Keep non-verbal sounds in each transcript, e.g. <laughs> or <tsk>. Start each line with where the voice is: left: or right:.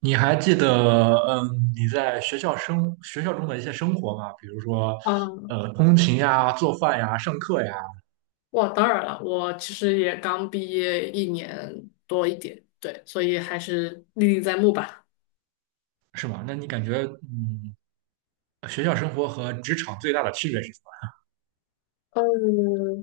right: 你还记得，你在学校中的一些生活吗？比如说，
left: 嗯，
right: 通勤呀、做饭呀、上课呀，
left: 哇，当然了，我其实也刚毕业一年多一点，对，所以还是历历在目吧。
right: 是吧？那你感觉，学校生活和职场最大的区别是什么？
left: 嗯，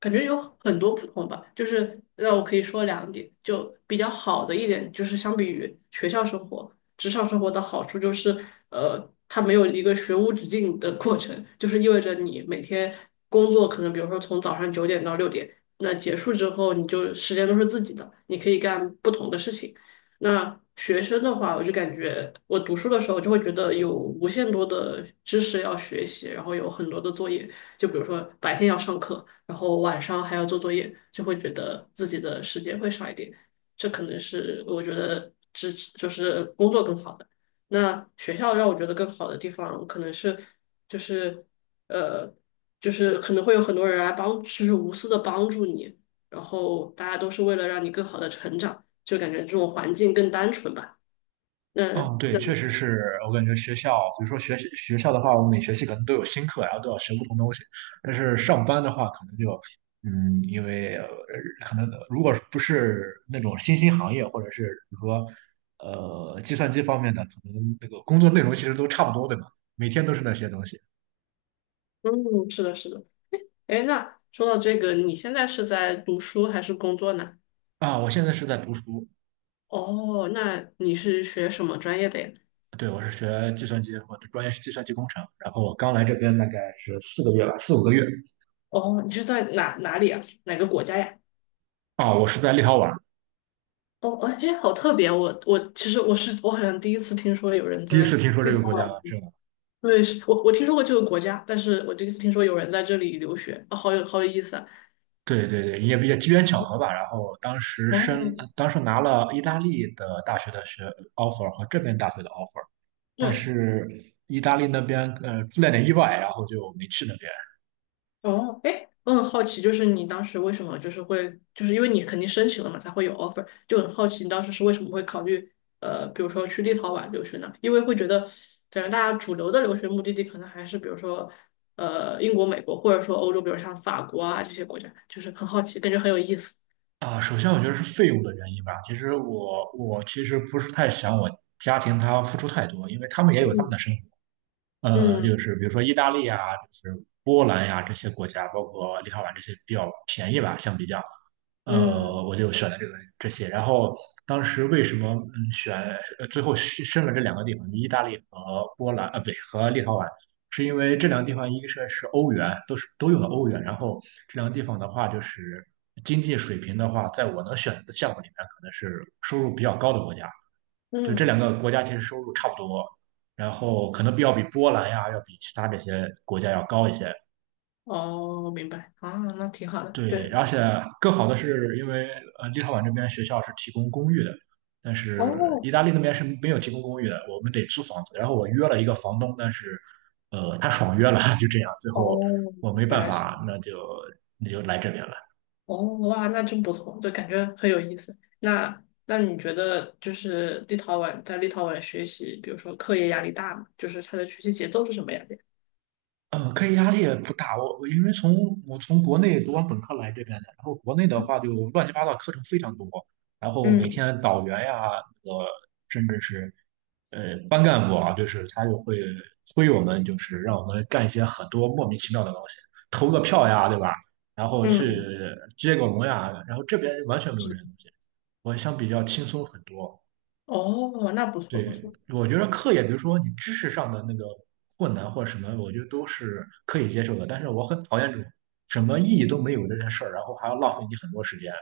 left: 感觉有很多不同吧，就是那我可以说两点，就比较好的一点就是相比于学校生活，职场生活的好处就是，它没有一个学无止境的过程，就是意味着你每天工作可能比如说从早上9点到6点，那结束之后你就时间都是自己的，你可以干不同的事情。那学生的话，我就感觉我读书的时候就会觉得有无限多的知识要学习，然后有很多的作业。就比如说白天要上课，然后晚上还要做作业，就会觉得自己的时间会少一点。这可能是我觉得只就是工作更好的。那学校让我觉得更好的地方，可能是就是呃，就是可能会有很多人来帮，就是无私的帮助你，然后大家都是为了让你更好的成长，就感觉这种环境更单纯吧。那
right: 嗯，对，
left: 那
right: 确实是我感觉学校，比如说学校的话，我每学期可能都有新课，然后都要学不同东西。但是上班的话，可能就，因为可能如果不是那种新兴行业，或者是比如说，计算机方面的，可能那个工作内容其实都差不多，对吧？每天都是那些东西。
left: 嗯，是的，是的。哎，那说到这个，你现在是在读书还是工作呢？
right: 啊，我现在是在读书，
left: 哦，那你是学什么专业的呀？
right: 对，我是学计算机，我的专业是计算机工程，然后我刚来这边大概是4个月吧，4、5个月。
left: 哦，你是在哪里啊？哪个国家呀？
right: 啊，我是在立陶宛，
left: 哦，哦哎，好特别！我其实我是我好像第一次听说有人
right: 第一
left: 在
right: 次听说这
left: 立陶
right: 个国家，
left: 宛对，是我听说过这个国家，但是我第一次听说有人在这里留学，啊，好有意思啊！
right: 对对对，也比较机缘巧合吧。然后
left: 哦，
right: 当时拿了意大利的大学的offer 和这边大学的 offer，但
left: 嗯，
right: 是意大利那边出了点意外，然后就没去那边
left: 哦，哎，我很好奇，就是你当时为什么就是会，就是因为你肯定申请了嘛，才会有 offer,就很好奇你当时是为什么会考虑，比如说去立陶宛留学呢？因为会觉得，感觉大家主流的留学目的地可能还是比如说，英国、美国，或者说欧洲，比如像法国啊这些国家，就是很好奇，感觉很有意思。
right: 啊。首先我觉得是费用的原因吧。其实我其实不是太想我家庭他付出太多，因为他们也有他们
left: 嗯
right: 的生活。就
left: 嗯
right: 是比如说意大利啊，就是波兰呀、这些国家，包括立陶宛这些比较便宜吧，相比较。
left: 嗯
right: 我就选了这些。然后当时为什么选最后是申了这两个地方，意大利和波兰啊，不对，和立陶宛，是因为这两个地方一个是欧元，都用的欧元。然后这两个地方的话，就是经济水平的话，在我能选择的项目里面，可能是收入比较高的国家。就这两
left: 嗯，
right: 个国家其实收入差不多，然后可能要比波兰呀，要比其他这些国家要高一些。
left: 哦，明白啊，那挺好的，
right: 对，
left: 对，
right: 而且更好的是，因为立陶宛这边学校是提供公寓的，但是
left: 哦
right: 意大利那边是没有提供公寓的，我们得租房子。然后我约了一个房东，但是他爽约了，<laughs> 就这样，最后
left: 哦，
right: 我没
left: 原
right: 办
left: 来是。
right: 法，那就来这边了。
left: 哦，哇，那真不错，就感觉很有意思。那你觉得就是立陶宛在立陶宛学习，比如说课业压力大吗？就是他的学习节奏是什么样的呀？
right: 课业压力也不大，我因为我从国内读完本科来这边的，然后国内的
left: 嗯
right: 话就乱七八糟课程非常多，然后每
left: 嗯，
right: 天导员呀，呃，甚至是班干部啊，就是他就会催我们，就是让我们干一些很多莫名其妙的东西，投个票呀，对吧？然后去
left: 嗯，
right: 接个龙呀，然后这边完全没有
left: 是
right: 这
left: 的
right: 些东西，我相比较轻松很多。
left: 哦，那不错不
right: 对，
left: 错。
right: 我觉得课业，比如说你知识上的那个困难或者什么，我觉得都是可以接受的。但是我很讨厌这种什么意义都没有的这件事儿，然后还要浪费你很多时间。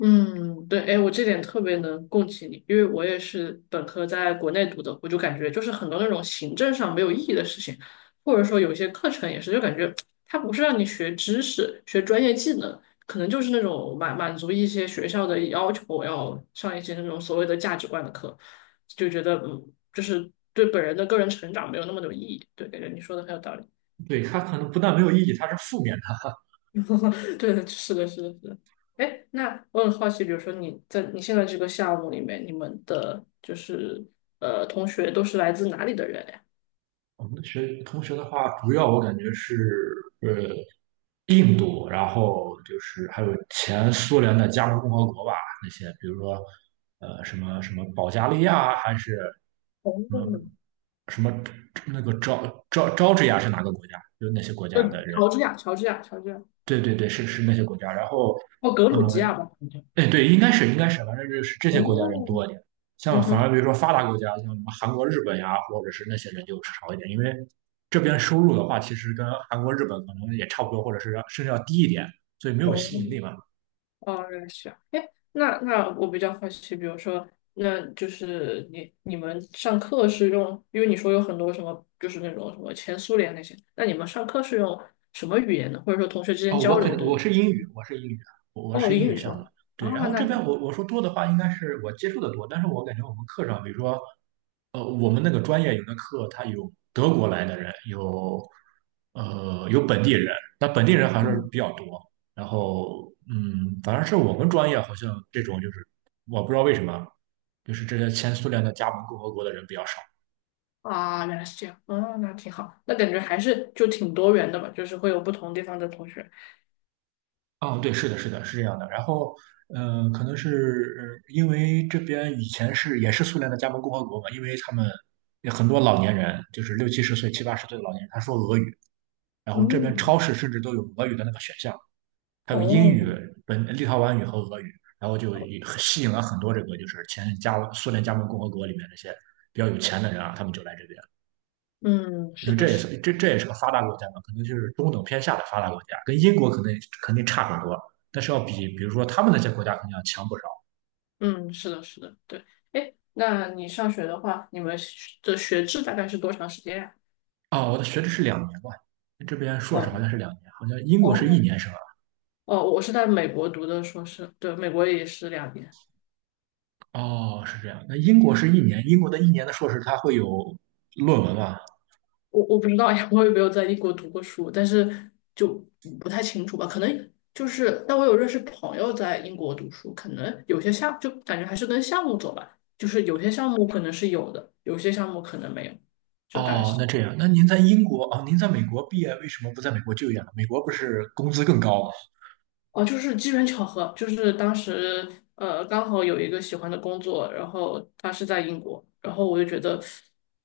left: 嗯，对，哎，我这点特别能共情你，因为我也是本科在国内读的，我就感觉就是很多那种行政上没有意义的事情，或者说有一些课程也是，就感觉 <tsk> 它不是让你学知识、学专业技能，可能就是那种满满足一些学校的要求，要上一些那种所谓的价值观的课，就觉得嗯，就是对本人的个人成长没有那么有意义。对，感觉你说的很有道理。
right: 对，它可能不但没有意义，它是负面的。
left: <laughs> 对，是的，是的，是的。哎，那我很好奇，比如说你在你现在这个项目里面，你们的就是同学都是来自哪里的人呀？
right: 我们同学的话，主要我感觉是呃印度，然后就是还有前苏联的加盟共和国吧，那些比如说什么什么保加利亚还是
left: 哦，
right: 什么什么那个乔治亚是哪个国家？就是那些国
left: 呃，
right: 家的人，
left: 乔治亚，乔治亚，乔治亚，
right: 对对对，是那些国家。然后
left: 哦，格
right: 呃
left: 鲁吉亚吧，好像
right: 哎，对，应该是，反正就是这些国家人
left: 哦，
right: 多一点。像
left: 嗯
right: 反而
left: 哼。
right: 比如说发达国家，像什么韩国、日本呀，或者是那些人就少一点，因为这边收入的话，其实跟韩国、日本可能也差不多，或者是甚至要低一点，所以没有
left: 哦，
right: 吸引力嘛。
left: 哦，认识啊。哎，那那我比较好奇，比如说，那就是你你们上课是用，因为你说有很多什么，就是那种什么前苏联那些，那你们上课是用什么语言呢？或者说同学之间
right: 哦，
left: 交流都
right: 我是英语，我
left: 哦，
right: 是英
left: 英
right: 语
left: 语
right: 项目。
left: 说啊，
right: 对，然后
left: 那
right: 这边
left: 挺，
right: 我说多的话，应该是我接触的多，但是我感觉我们课上，比如说我们那个专业有的课，它有德国来的人，有本地人，但本地人还是
left: 嗯，
right: 比较多。然后，反正是我们专业好像这种就是，我不知道为什么，就是这些前苏联的加盟共和国的人比较少。
left: 啊，原来是这样，啊，那挺好，那感觉还是就挺多元的吧，就是会有不同地方的同学。
right: 哦，对，是的，是的，是这样的。然后，可能是因为这边以前也是苏联的加盟共和国嘛，因为他们有很多老年人，就是六七十岁、七八十岁的老年人，他说俄语，然后这边超
left: 嗯，
right: 市甚至都有俄语的那个选项。还有英语、
left: 哦，
right: 立陶宛语和俄语，然后就也吸引了很多这个就是前苏联加盟共和国里面那些比较有钱的人啊，他们就来这边，
left: 嗯，
right: 因
left: 是
right: 为
left: 的，
right: 这也
left: 是，
right: 是这这也是个发达国家嘛，可能就是中等偏下的发达国家，跟英国可能肯定差很多，但是要比比如说他们那些国家肯定要强不少。
left: 嗯，是的，是的，对。哎，那你上学的话，你们学的学制大概是多长时间呀？
right: 哦，我的学制是两年吧，这边硕士好
left: 哦，
right: 像是两年，好像英国是一
left: 哦，
right: 年是吧？
left: 哦，我是在美国读的硕士，对，美国也是2年。
right: 哦，是这样。那英国是一年，英国的一年的硕士它会有论文吗？
left: 我不知道呀，我也没有在英国读过书，但是就不太清楚吧，可能就是，但我有认识朋友在英国读书，可能有些项就感觉还是跟项目走吧，就是有些项目可能是有的，有些项目可能没有，就大概
right: 哦，
left: 是。
right: 那这样，那您在英国哦，您在美国毕业，为什么不在美国就业呢？美国不是工资更高吗？
left: 哦，就是机缘巧合，就是当时刚好有一个喜欢的工作，然后他是在英国，然后我就觉得，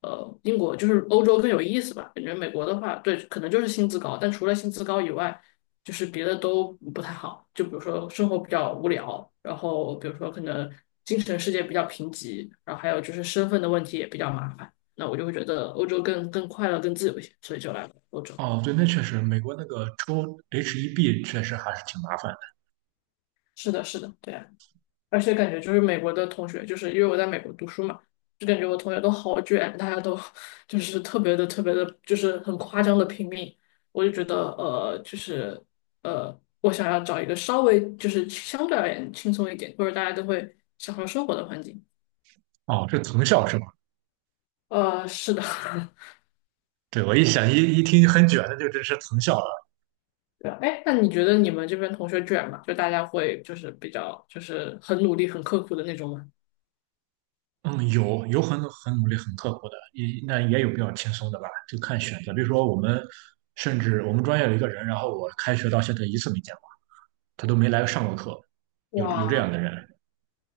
left: 英国就是欧洲更有意思吧，感觉美国的话，对，可能就是薪资高，但除了薪资高以外，就是别的都不太好，就比如说生活比较无聊，然后比如说可能精神世界比较贫瘠，然后还有就是身份的问题也比较麻烦，那我就会觉得欧洲更快乐、更自由一些，所以就来了欧洲。
right: 哦，对，那确实，美国那个抽 H1B 确实还是挺麻烦
left: 是的，是的，对啊而且感觉就是美国的同学，就是因为我在美国读书嘛，就感觉我同学都好卷，大家都 <laughs> 就是特别的、特别的，就是很夸张的拼命。我就觉得，就是我想要找一个稍微就是相对而言轻松一点，或者大家都会享受生活的环境。
right: 的。哦，这藤校是吗？
left: 是的，<laughs>
right: 对，我一想一一听很卷的，就这是藤校了。
left: 对啊。哎，那你觉得你们这边同学卷吗？就大家会就是比较就是很努力、很刻苦的那种吗？
right: 嗯，有很努力、很刻苦的，那也有比较轻松的吧，就看选择。比如说我们，甚至我们专业有一个人，然后我开学到现在一次没见过，他都没来上过课，有这样的
left: 哇，
right: 人。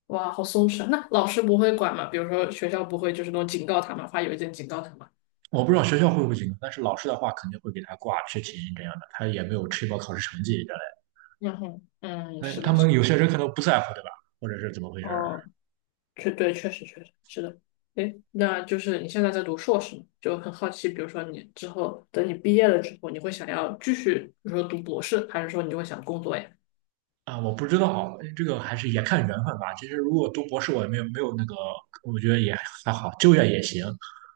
left: 哇，好松弛啊！那老师不会管吗？比如说学校不会就是那种警告他们，发邮件警告他们。
right: 我不知道学校会不会警告，但是老师的话肯定会给他挂缺勤这样的，他也没有吃饱考试成绩之类的。
left: 然后，嗯，
right: 但
left: 是
right: 他
left: 的，是
right: 们
left: 的
right: 有些人可能不在乎，对吧？或者是怎么回事儿
left: 哦，确实确实是的。诶，那就是你现在在读硕士嘛，就很好奇，比如说你之后等你毕业了之后，你会想要继续，比如说读博士，还是说你就会想工作呀？
right: 啊？我不知道，这个还是也看缘分吧。其实如果读博士，我也没有那个，我觉得也还好，就业也行。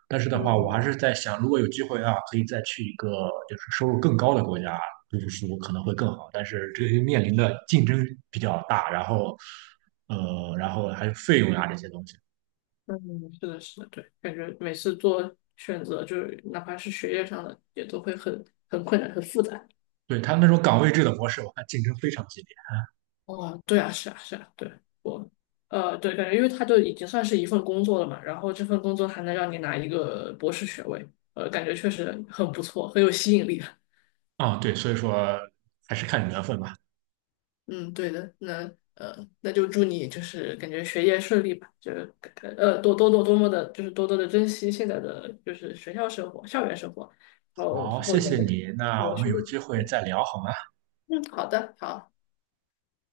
right: 但是的话，我还
left: 嗯
right: 是在想，如果有机会啊，可以再去一个就是收入更高的国家读书可能会更好。但是这个面临的竞争比较大，然后然后还有费用啊这些东西。
left: 嗯，是的，是的，对，感觉每次做选择，就是哪怕是学业上的，也都会很困难，很复杂。
right: 对，他那种岗位制的模式，我看竞争非常激烈
left: 哦，对啊，是啊，是啊，对，我，对，感觉因为它就已经算是一份工作了嘛，然后这份工作还能让你拿一个博士学位，感觉确实很不错，很有吸引力。<laughs>
right: 啊，对，所以说还是看缘分吧。
left: 嗯，对的，那就祝你就是感觉学业顺利吧，就是多多的珍惜现在的就是学校生活、校园生活，然后
right: 好，
left: 之后
right: 谢
left: 能
right: 谢你，那
left: 也
right: 我们
left: 顺
right: 有
left: 利。
right: 机会再聊好吗？
left: 嗯，好的，好。